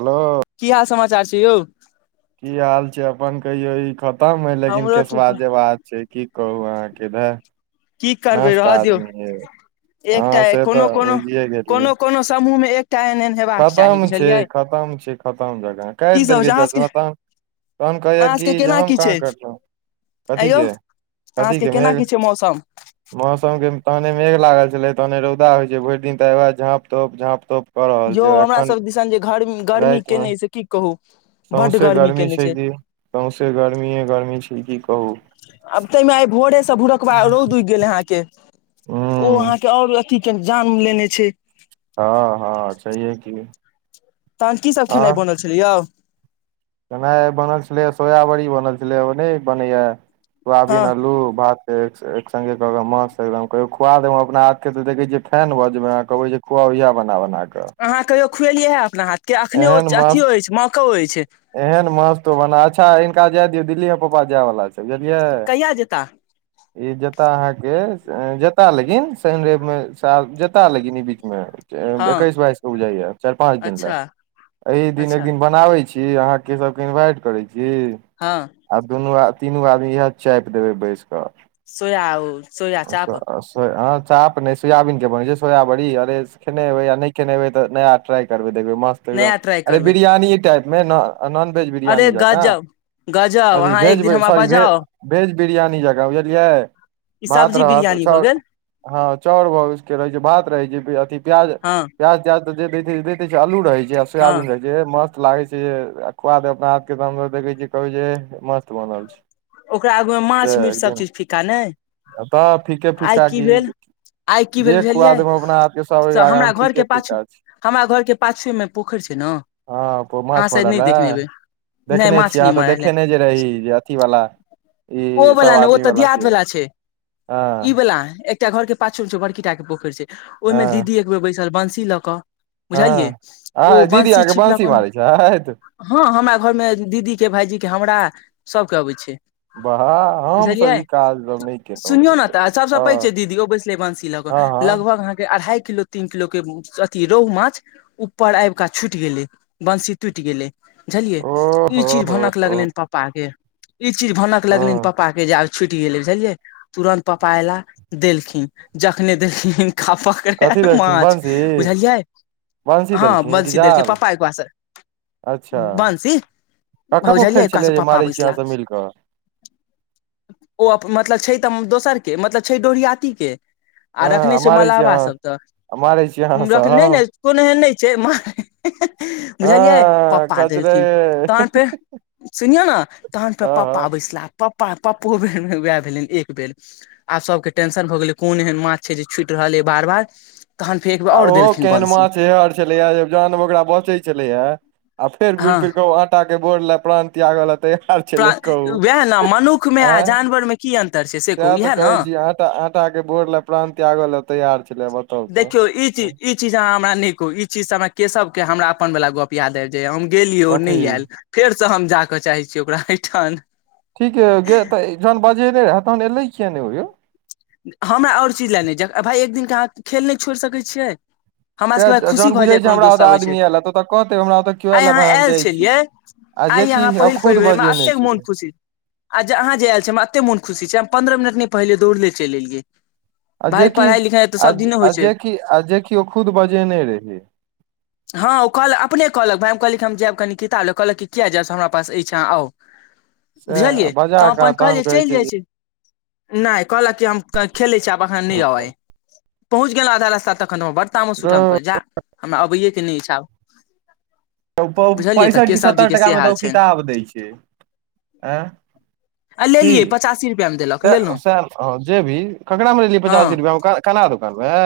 hello की हाल समाचार छै यौ की हाल छै अपन कहियो ई खतम हय लेकिन हमरो ठीक केसबा जेबात से की कहू अहाँके धह की करबै नष्ट रहऽ दियौ आदमीे एकटा हँ से कोनो तऽ कोनो बुझिए गेली कोनो कोनो समूहमे एक खतम छै खतम छै खतम जगह की काटि सब होइ छै देलकै अहाँ चर्च सबके मे त तहन कहैया कि जे हम कहाँ करलहुँ ऐं यौ अहाँके केना मेघ की छै मौसम मौसम के तहने मेघ लागल छलै तहने रौदा होइत छै भरि दिन तऽ हयाद झाँप तोप झाँप तोप कऽ रहल यौ छै हमरा एखन सब दिसन जे घरमी गर्मी रातिमे केने से की कहू सौँसे गर्मी छै कि सौँसे गर्मिये गर्मी छै की कहू आब तैमे आइ भोरेसँ भोरकबा रौद उकि गेल अहाँके ओ हूँ अहाँके आओर अथी के जान लेने छै हँ हँ सहहिए की तहन कीसभ आर खेनाइ बनल छलै यौ खेनाइ बनल छलै सोयाबड़ी बनल छलै ओ नहि बनैए हँ सोयाबीन अल्लू भात ठीक छै एक सङ्गे कहबै मास एकदम कहि खुआ देब अपना हाथ के तऽ देख छियै फैन भऽ जबै कहबै जे खुअभिय बना- बना कऽ अहाँ कहियो खुएलियै हँ अपना हाथ के अखने एहन अथियो मस्त हो अछि छै मौको अछि एहन माँस तु बना अच्छा हिनका जाय दियौ दिल्लीए पापा जायवाला छै बुझलियै कहिया जेता ई जता अहाँके जता लेकिन शनि रैब मे जता लगिन ई बीच मे हँ एकैस बाइस के उ जइया चारि पांच दिन ले अच्छा एहि दिन एक अच्छा दिन बनाबै की अहाँ के सबके इन्वाइट करै छी हँ आ दुनू आ तीनू आदमी इएह चापि देबै बैस कऽ सोया आ सोया चाप हँ चाप नहि सोयाबीनके बनै छै सोयाबड़ी अरे खेनेबै या नहि खेने एबै तऽ नया टराइ करबै देखबै मस्त एकदम नया ट्राइ अरे करबै बिरियानी टाइप मे नऽ नॉन वेज अरे बिरियानी जकाँ गजब गजब अथी अहाँ एक वेज दिन हमरा सॉरी भे बजाउ भेज बिरियानी जकाँ बुझलियै ई भात सब्जी रहत बिरियानी भऽ गेल हँ चाउर भ उसके रहै छै भात रहै छै अथ प्याज हँ प्याज त्याज े छै आलू रहे छै हँ सोयाबीन रहे छै मस्त लागे छै खाद अपना हाथ के हम देखै छियै कहै छै मस्त बनल छै ओकरा आगू मे से माछ मीट सब एकदिन चीज फीका नहि तऽ फीके फीक आइ की भेल आइ की भेल जे खुआ बुझलियै देबौ हम अपना हाथ के सब अो ई से के आगा हमरा मे घर फीके के पाछू फीका छै हमरा घर के पाछुए मे पोखरि छै ने हँ माछ शायद मरैल नहि देखने ह हेबै नहि देखने माछ छीयै नहि अहाँ तऽ मारल है, देखे जे रही जे अथी वाला ओ ई सब वला नहि ओ आदमी तऽ वाला दियाद वला छै ई हँ वलाा एकटा घर के पाछम छ ब रकीटा के पोखरि छै ओहिमे हँ दीदी बैसाल बंसी लऽ कऽ बुझलियै हँ ओ आ दीदी बंसी अहाँके छिपलक मारै छथि हँ हमरा घर मे दीदी के भायजी के हमरा सबके अबै छै बाहा हमस बुझलियै ई काज रहल सुनियौ ने तऽ सबसँ पैघ छै दीदी ओ बैसले बंसी लऽ कऽ हँ हँ लगभग अहाँके अढ़ाई किलो तीन किलो के अथी रोह माछ ऊपर आबि क छुटि गेले बंसी टूटि गेले बुझलियै ओ ई हो चीज हो भनक हो लगलनि पप्पा के ई चीज भनकक लगलनि हँ पप्पा के जे आब छुटि गेलै बझियै तुरन्त पपा एला देलखिन जखने देलखिन खपड़ कथी देलखिन माछ बंशी बुझलियै बंशी हँ देलखिन कि बंशी देलकै जाल पापा एक बास से अच्छा बंसी ककर बझलियै पोखरि छलै ओकासँ जे पपापा मारै छी अहाँ बैसलाह सब मिल कऽ ओ मतलब छै तऽ दोसर के मतलब छै डोढ़ियात के आ रखने हँ छै मारै छी मलहबा अहाँ सभ मारै छी अहाँ तऽख नहि ने सब कोनो एहन नहि छै म [inaudible] बुझलियै हँ पापा खचरे देलखिन तहन फेर सुनियौ ने तहन फेर हँ पापा हँ पैसला पपा पप्पो बेर वएह भेलनि एक बेर आब सबके टेंशन भऽ गेलै कोन एहन माछ छै जे छूटि रहलै बार बार तखन फेर एकबेर आओर देलखिन बंसी छलै ज जह ओकरा बचै छलै ह आ फेर घुरि हँ फिर के आ कु्ताक के बोर लए प्रान त्याग लए तैयार छैे कहू आ मे की अन्तर छै से कहू सएह तऽ इएह ने कहै छी आटा आटाक के बोर लए प्रान त्यागय लए तैयार छलै बताउ तऽ देखियौ ई चीज ई चीजहाँ हमरा न कहू ई चीज हमरा केशव के हमरा अपन वला गप याद आबि जाइया हम गेलियै अो कथी नहि आयल फेरसँ हम जा कऽ चाहै छीियै ओकरा एहिठाम ठीक य त जहन बजेने रहे तहन एलेै कििया नहि ओ यौ हमरा आओर चीज लएनाइ छै भइ एक दिनके अहाँ खेल नहि छोड़ि सकैत छियै हमर सएह सभके खुशी जहन भऽ बुझै जाय छै कोनो हमरा दोस्त ओतऽ अबैत छै आदमी आयल तऽ ओतऽ कहतै हमरा ओतऽ केओ आइ अहाँ भाय हम आयल जाइ छी छलियै आ आइ जेकि यहाँ पहिल खुद पहिल हमरा बजेने एतेक छलै मोन खुशी आ जे अहाँ जे आयल छी हमरा एतेक मोन खुशी छै हम पन्द्रह मिनट नहि पहिले दौड़ले चलि एलियै आ भााय जेकि पढ़ाई लिखाई तऽ आ सब दिने आ होइ छै जेकि आ जे कि अो खुद बजेने रहहिय हँ ओ कहलक अपने कहलक भायइ हम कहलक हम जायब कनि किताब ले कहलक कि किया जायब हमरा पास एहिठाँ आउ सैह बुझलियै बजा तऽ हम क अपन तहन कहलियै कहै चलि छै जाइ छी नहि कहलक कि हम खेले छी आब अखन नहि आउ आइ अब पहुँच गेलहु आधा रस्ता तखन ब तामस जे उठल हम कहलिये जा हमरा अबैे के नहि इच्छा पैंसठि कि सत्तर टाका मे तऽ ओ छनि किताब दै छै ए आ की लेलियै पचासी रुपआ मे देलक स लेलहुँ सएह ह जे भी ककरा म लेलेलियै हँ पचासी रुपैआक कना दुकानमे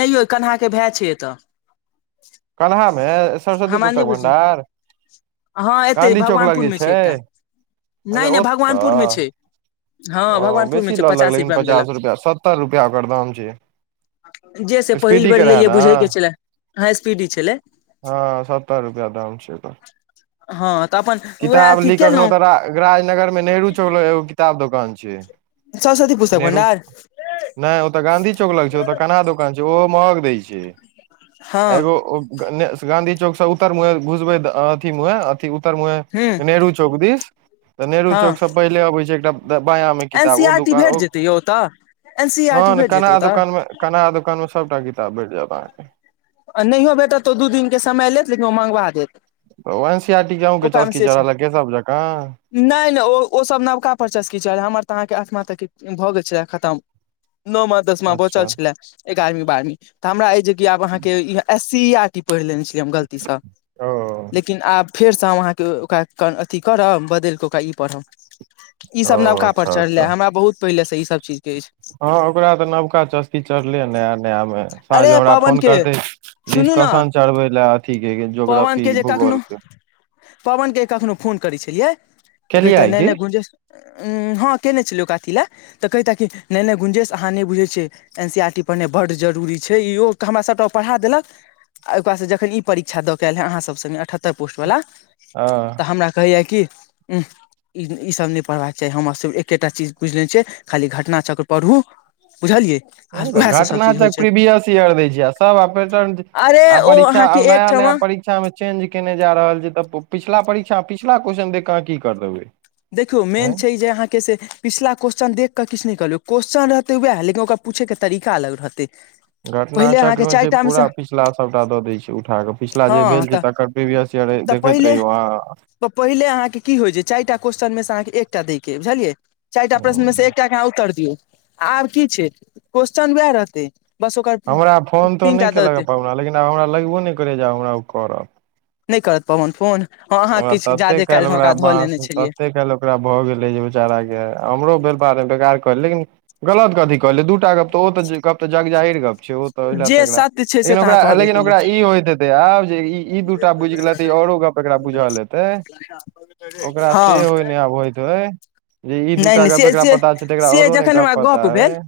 नहि यौ कन्हाक भए छै एतय कन्हा मे सरस्वती हमरा पुस्तक नहि बुझ भंडार हँ एते गाँधी चौक लग भगवानपुर जे मे छै एकटा अच्छा नहि नहि भगवानपुर मे ओतय छै हँ ओ भगवानपुर मे बेसी छै लऽ लेलक रुपआ मे देलक पचास रुपया सत्तर रुपया ओकर दाम छै जे से पहिल स्पीडी के बेर रहे लेलियै ने बुझैके छलै हा स्पीडी छलै हँ सत्तर रुपया दाम छै हँ तऽ अपन उएह किताब अथी ली कखनो केलहुँ तऽ राजनगर मे नेहरू चौक ल एगो किताब दुकान छै सरस्वती पुस्तक नेहरू भंडार नय ओतऽ गाँधी चौक लग छै ओतऽ कन्हा दोकान छै ओहो महग दै छै हँ एगो ओ गंणेश गाँंधी चौक से उत्तर मुहे घुसबे अथी मुहे अथी उतर मुहे हूँ नेहरू चौक दिस तऽ नेहरू हँ चौक से पहिले अबे छै एकटा द बाया मे एन किताब सी ओ आर टी दुकान भेट ओ जेतै यौ ओतऽ एन सी आर टी हँ ने भेट जेतै कन्हा ओतऽ दुकान मे कन्हा दोकान में सबटा किताब भेट जायत अहाँके आ नहियो बेटत तऽ दू दिनके समय लेत लेकिन ओ मँंगबा देत ओ एन सी आर टी के आहू चस्का चढलयै केशव जकाँ नय नय ओ ओसभ नवका परचस्की छल हमर तऽ अहाँके आठमा तक भऽ गेल छल खतम नमा दसमा बचल अच्छा छल एगारहवीं बारहवीं त हमरा जे आब अहाँ के एस सी आर टी पढ़ ले छै गलतीसँ ओ लेकिन आब फेरसँ हम अहाँके ओकरा अथी करब बदलि कऽ ओकरा ई पढ़ब ई ओ सब नवका पर अच्छा चढ़ले अच्छा हमरा बहुत पहिले से ई सब चीज के अछि हँ ओकरा तऽ नबका चस्कि चढ़लै नया नया मे सांझो अरे हमरा पवन फोन के करते सुनू ने डिस्कशन चढ़बे ले अथी के पवन ज्योग्रफी के जे कखनो भूगोल के [unintelligible] पवन के कखनो फोन करै छलियै तऽ केलियै कहतै नय की नय गुंजेश उ हँ केने छलु काकी लै तऽ कहितै की नय नय गुंजेश अहाँ नय बुझैय छियै एन सी आर टी पढ़नै बड जरूरी छै इहो हमरा सभटा पढ़ा देलक आ ओकरासँ जखन ई परीक्षा दऽ क यैल हए अहाँसभ संगे अठहत्तर पोस्टवला हँ तऽ हमरा कहैया कि ऊह ई सब नय पढ़बाक चाही हमर सब एकेटा चीज पुछिलेने छै खाली घटना चक्र पढ़ू बुझलियै हू आ ग घटना उएहसँ सभ घटना चीज होइ चक्र छै प्रीवियस इयर दै छै सब आ पेटर्न अरे ओ परीक्षा अहाँके नया नया एकठमा परीक्षा मे चेंज केने जा रहल छै तऽ पिछिला परीक्षा पिछिला क्वेश्चन देख के अहाँ की कर देबै देखियौ हँ मेन छै जे अहाँके से पिछला क्वेस्चन देख कऽ किछु नैय कहलिय क्वेश्चन रहतै उएह लेकिन ओकरा पूछेके तरीका अलग रहतै घटना पहिले अहाँके चक्र मे छै चारिटा सँ पूरा पिछला सभटा दऽ दै छै उठा कऽ पिछिला जे हँ भेल तऽ तकर प्रवियस ईयर देखैत पहिले रहियौ अहां तऽ पहिले अहाँके क होय छै चारिटा क्वेश्चनमे से अहाँके एकटा दैके बुझलियै चाईरटा प्रश्नमे अहाँ से एकटाके अहाँ उत्तर दियौ आब की छै क्वेेश्चन उएह रहतै बस ओकर हमरा फोन तीन तोन टा नहि दऽ कयेलक ह देतै पावना लेकिन आब हमरा लगबो नहि करैए जे आब हमरा ओ करत नहि करत पवन फोन हँ अहाँ ओकरा किछ तते जादे काल्हि ओकरा धऽ बाँस लेने छलियै तते काल्हि ओकरा भऽ गेलै जे बेचाराके हमरो वपार बेकार कहै लेकिन गलत कथी कहलै दूटा गप तऽ ओ तऽ गप तऽ जगजाहिर गप छेहो तऽ ओइलै तऽ जे एकरा सत्य छै से लेकिन तऽ अहाँ ओकरा कहबे लेकिन केलियै ओकरा ई होइत त आब जे ई ई दूटा बुझि गेलै त औरो गप ओकरा बुझल हेते ओकरा हँ सेहो ने होयत होय जे ई दू नहि टा नहि गप्प से एकरा से पता छै तऽ एकरा से आओर नय जखन गप्प हमरा पता गप भेल यै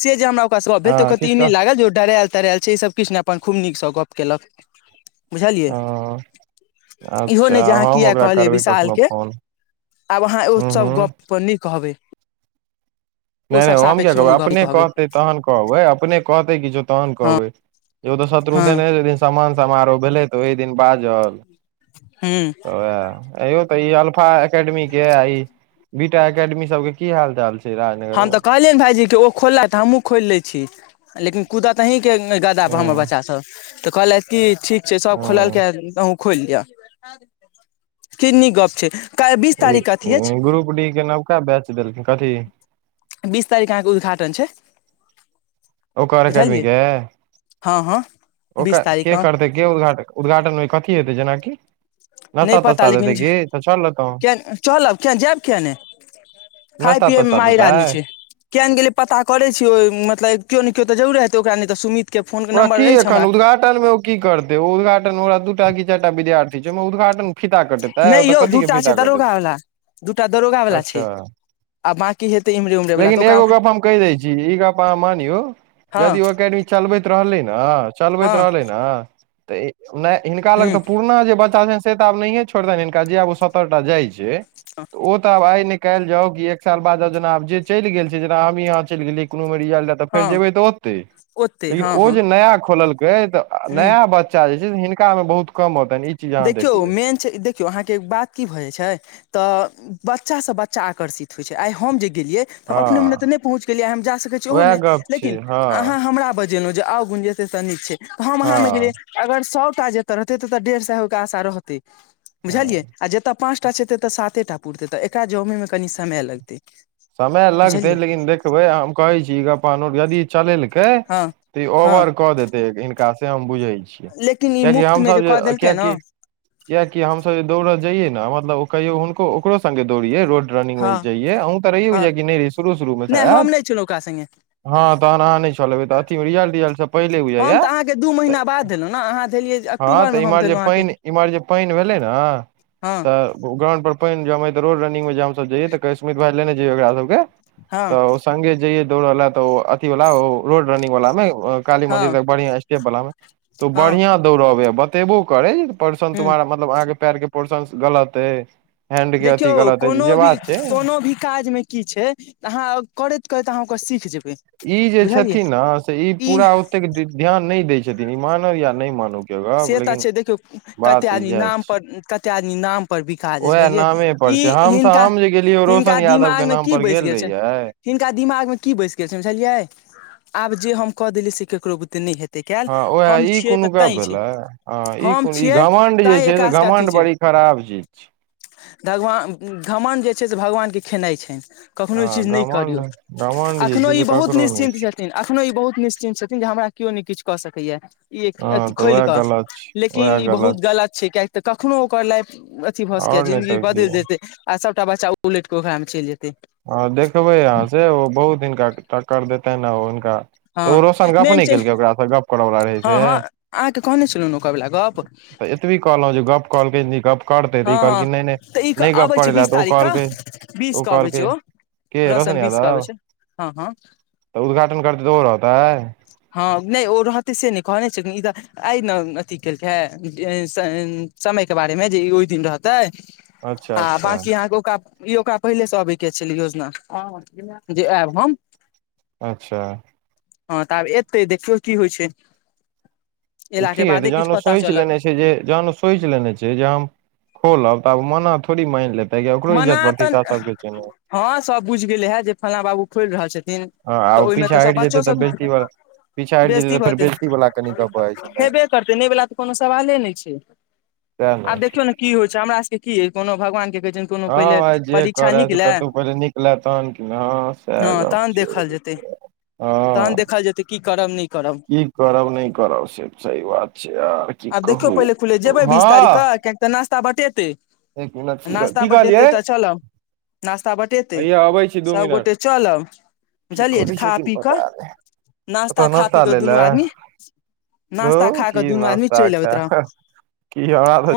से जे हमरा ओकरासँ गप भेल तऽ ओ कहत ई नय लागल जे डरायल तरायल छै ईसभ किछ नहि अपन खूब नीकसँ गप्प केलक बुझलियै हँ इहो अच्छा नहि जे अहाँ हम किया ओकरा कहलियै करबै कखनो विशालके फोन आब अहाँ हूँ ऊत्सभ हूँ गपपर नहि कहबै ओ नय सब नय हम किया सापेक्ष कहबै कोनो गप अपने कहत तहन कहबै अपने कहते किछो तहन हँ कहबै यो तऽ शत्रु हँ समान समारोह भेलै तऽ ओहि दिन बाजल हूं आयौ तऽ ई अलफा एकेडमी के ई बीटा एकेडमी सब के की हाल चाल छै राज हम तऽ कहलियै ने भायजी के ओ खोललैथ हमहु खोल ले छी लेकिन कुदत आही के ह बच्चा सब तऽ कहलथ की ठीक छै सब ह खोलके आहू खोलि लिअ की नीक गप छै काल्हि बीस तारीख के अथी अछि ग्रुप डी के नवका बैच देलखिन कथी बीस तारिख अहाँके उद्घाटन छैय ओकर अकडमी के हँ हँ बीस ओकर तारीख के कऽ करतै उद्घाटन मे कथी हेतै जेनाकि नहि नास्ता पता तास्ता देतै लेकिन की तऽ चल लेतौ चलब कि जायब किए नहि खााय नास्ता पिय मे तास्ता माहिर आदमी देतै छी केहन गेल पता करे छीय ओ मतलब केओ नय केओ त जरुरे ओकरा नय तऽ सुमित के फोन ओकरा नम्बर अछि क एन हमरा उद्घाटन मे ओ की करतै ओ उद्घाटन ओरा दू टा क चार टा विद्यार्थी छै उद्घाटन फीता कटेतै नहि ओतऽ यौ कथी के दूटा फीता छै कटेतै दरोगावला दूटा दरोगा वला छै अच्छा आ बाकि हतै इमरे उमरे वला लेकिन त ओका एगो गप हम कहि दै छी ई गप मानौ यदि हँ ओ एकेडमी चलबैत रहलै न चलबैत हँ रहले ने तऽ हिनका लग हूँ तऽ पुरना जे बच्चा छै तऽ आब नहि छो जे आब सतरटा जाइ छै ओ तऽ आब आइ ने कयल जाउ क एक साल बाद जेना आब जे चलि गेल छै जेना हमी यहाँ चलि गेलियै कोनो बेर रिज तऽ हँ फेर जेबै तऽ ओतै ओते लेकिन हँ ओ हँ जे नया खोललकै तऽ हूँ नया बच्चा जे छै से हिनका में बहुत कम औतनि ई चीज अहाँ देखियौ देखबै मेन छै देखियौ अहाँके बात की भऽ जाइत छै तऽ बच्चासँ बच्चा आकर्षित होइत छै आइ हम जे गेलियै हम हँ अपने मने तऽ नहि पहुँच गेलियै हम जा सकै छीयै उएह ओहोमे गप छै लेकिन हँ अहाँ हमरा बज लहुँ जे [inaudible] आउ गुंजत त नीक छै त हम अहाँं गेलियै हँ अगर सएटा जत रहते तऽ डेढ़ सए ओके आशा रहतै बुझलियै हँ आ जतऽ पाँच सभटा जेतै तऽ साते टा पुरतै तऽ एकरा जमैमे कनी समय लगतै समय लगतै बुझलियै लेकिन देखबै हम कहै छी यदि चलेलकै हँ तऽ ई हँ ओवर क देते हिनका से हम बुझे छी लेकिन ई किएकि मुफ्त मे हमसभ जे कऽ देलकै ने कियाकि कियकि हमसभ जे दौड़ल जइयै ने मतलब ओ कहियो हुनको ओकरो संगें दौड़ियै रोड रनिंग हँ मे जइए अ तऽ हँ रहि कि नहि र शुरू शुरू मे नहि शायद हम नहि छलहुँ ओकरा संगे हँ तहन आहां नइ चल्बै त अथी रिजल्ट तिजल्ट स पहिले हम बुझाइयै तऽ अहाँके दू त महीना बाद देलहुँ ने अहाँ देलियै हँ अक्टूबरमे तं हम इमहर जे देलहुँ पइन इम्हर जे पानि भेलै न हां ग्राउंड पर पानि जम ह त रोड रनिंगग मे जाम सब जइय तऽ स्मित भा लेने जइयै ओकरा सबके हँ तऽ संगे जइये दौड़ ला त ओ अथी वाला ओ रोड रनिंग वाला मे काली मंदिर हँ तक बढ़िया स्टेप वाला में तो हँ बढ़ियां दौड़बे बतेबो करे परर्सन ह तुम्हहारा मतलब अहाँके पयर के पोर्षण गलत अयै देखियौ कोनो भी कोनो भी काजमे की छै अहाँ करैत करैत अहाँ ओकरा सीख जेबै ई जे बुझलियै छथिन ने से ई पूरा ध्यान नहि दै छथिन ई मानौ या नैय मानौ से तऽ छै देखियौ कतेक आदमी जएह नाम छै पर कतेक आदमी नाम पर बिका जा छै उएह बुझलियै नामे पर ई छै हम स हिनका हम जे गेलियै हिनका रोशन यादव दिमाग के में नाम की पर बैस गेल छै रहियै हिनका दिमाग मे की बस गेल छै बुझलियै आब जे हम क देलियै से केकरो बुते नैय हेतै कयल हँ उएह हम ई छियै कोनो तऽ गप तैं छै भेलै हँ ई हम कोन ई छियै घमंड तैं जे छै ने एकरासके अथी घमंड छै बड़ी खराब चीज छै भगवान घमण्ड जे छै से भगवानके खेनाइ छनि कखनो ई चीज हँ नहि घमण्ड करियौ घमण्ड जे अखनो छै ई से बहुत ककरो नहि निश्चिन्त छै छथि अखनो ई बहुत निश्चिन्त छथिन जे हमरा केओ नहि किछु कऽ सकैया ई अथ हँ तऽ खोलि उएह कऽ गलत छै लेकिन उएह ई बहुत गलत छै कियेकि तऽ कखनो ओकर लाइफ अथी भऽ छै सकैये आओर नहि जिंन्दगी तऽ की बदलि देतै आ सभटा बच्चा उलटि कऽ ओकरामे चलि जेतै हँ देखबै अहाँ से ओ बहुत हिनका टक्कर देतैन आब हुनका हँ तऽ ओ रोशन गप्प मेन नहि छै केलकै ओकराँ गप्प करऽवला रहै से हँ हँ अहाँके कहने छलहुँ ने ओकर वला गप तुही कहलह जे गप्प कहलकै हन जे गप्प करतै तऽ ई हँ हँ कहलकै नहि नहि तऽ ई नहि गप अबै छै करै लए बीस तऽ ओ तारीख कहलकै ओ कहलकै के रौशन रसन बीस के आबै यादव छै हँ हँ तऽ उद्घाटन करतै तऽ ओ रहतै हँ नहि ओ रहतै से नहि कहने छलखिन ई तऽ आय नऽ अथि केलकै समयके बारेमे जे ई ओहि दिन रहतै अच्छा आ अच्छा बाँकी अहाँके ओका ई ओकरा पहिले से अबै के छल योजना जे आयब हम अच्छा हँ तऽ आब एतै देखियौ की होइ छै एला के कि हेतै बादे किछु जहन ओ पता सोचि चलत लेने जहन ओ सोचि लेने छै जे हम खोलब तऽ आब मना थोड़ी मानि लेतै कि ओकरो इज्जत मना तऽ प्रतिष्ठा सबके छै ने हँ सब बुझि गेले हेँ जे फल्लाँ बाबू खोलि रहल छथिन हँ आ तऽ ओ ओहिमे तऽ पीछा सभ हटि बच्चो जेतै तऽ सभ बेजती वाला पीछा हटि बेजती तऽ भऽ फेर जेतै बेजती वाला कनि गप भऽ जाइ छै ने हेबे करतै नहि वला तऽ कोनो सवाले नहि छै सएह ने आब देखियौ की होइ छै हमरा सबके की अय कोनो भगवान के कहै छियनि हँ भाइ जे करै से कतहु पहिले निकलै तहन किने हँ सएह हँ गप्प तहन छै देखल जेतै तहन हँ देखल जेतै की करब नहि करब की करब नहि करब से सही बात छै यार की आब देखियौ कहू पहिले खुले जेबै बिस हँ तारीखकेँ कियाकि तऽ नाश्ता बटेतै एक मिनट नास्ता की बटेतै कहलियै तऽ चलब नास्ता बटेतै हैया अबै छी दू सब मिनट गोटे चलब की बुझलियै करै खा छथिन पी कऽ पता नहि ओतऽ नास्ता खा पी कऽ लै दुनू लए आदमी धौ नास्ता खा कऽ की दुनू आदमी नास्ता चलि खा अबैत रहब की [unintelligible]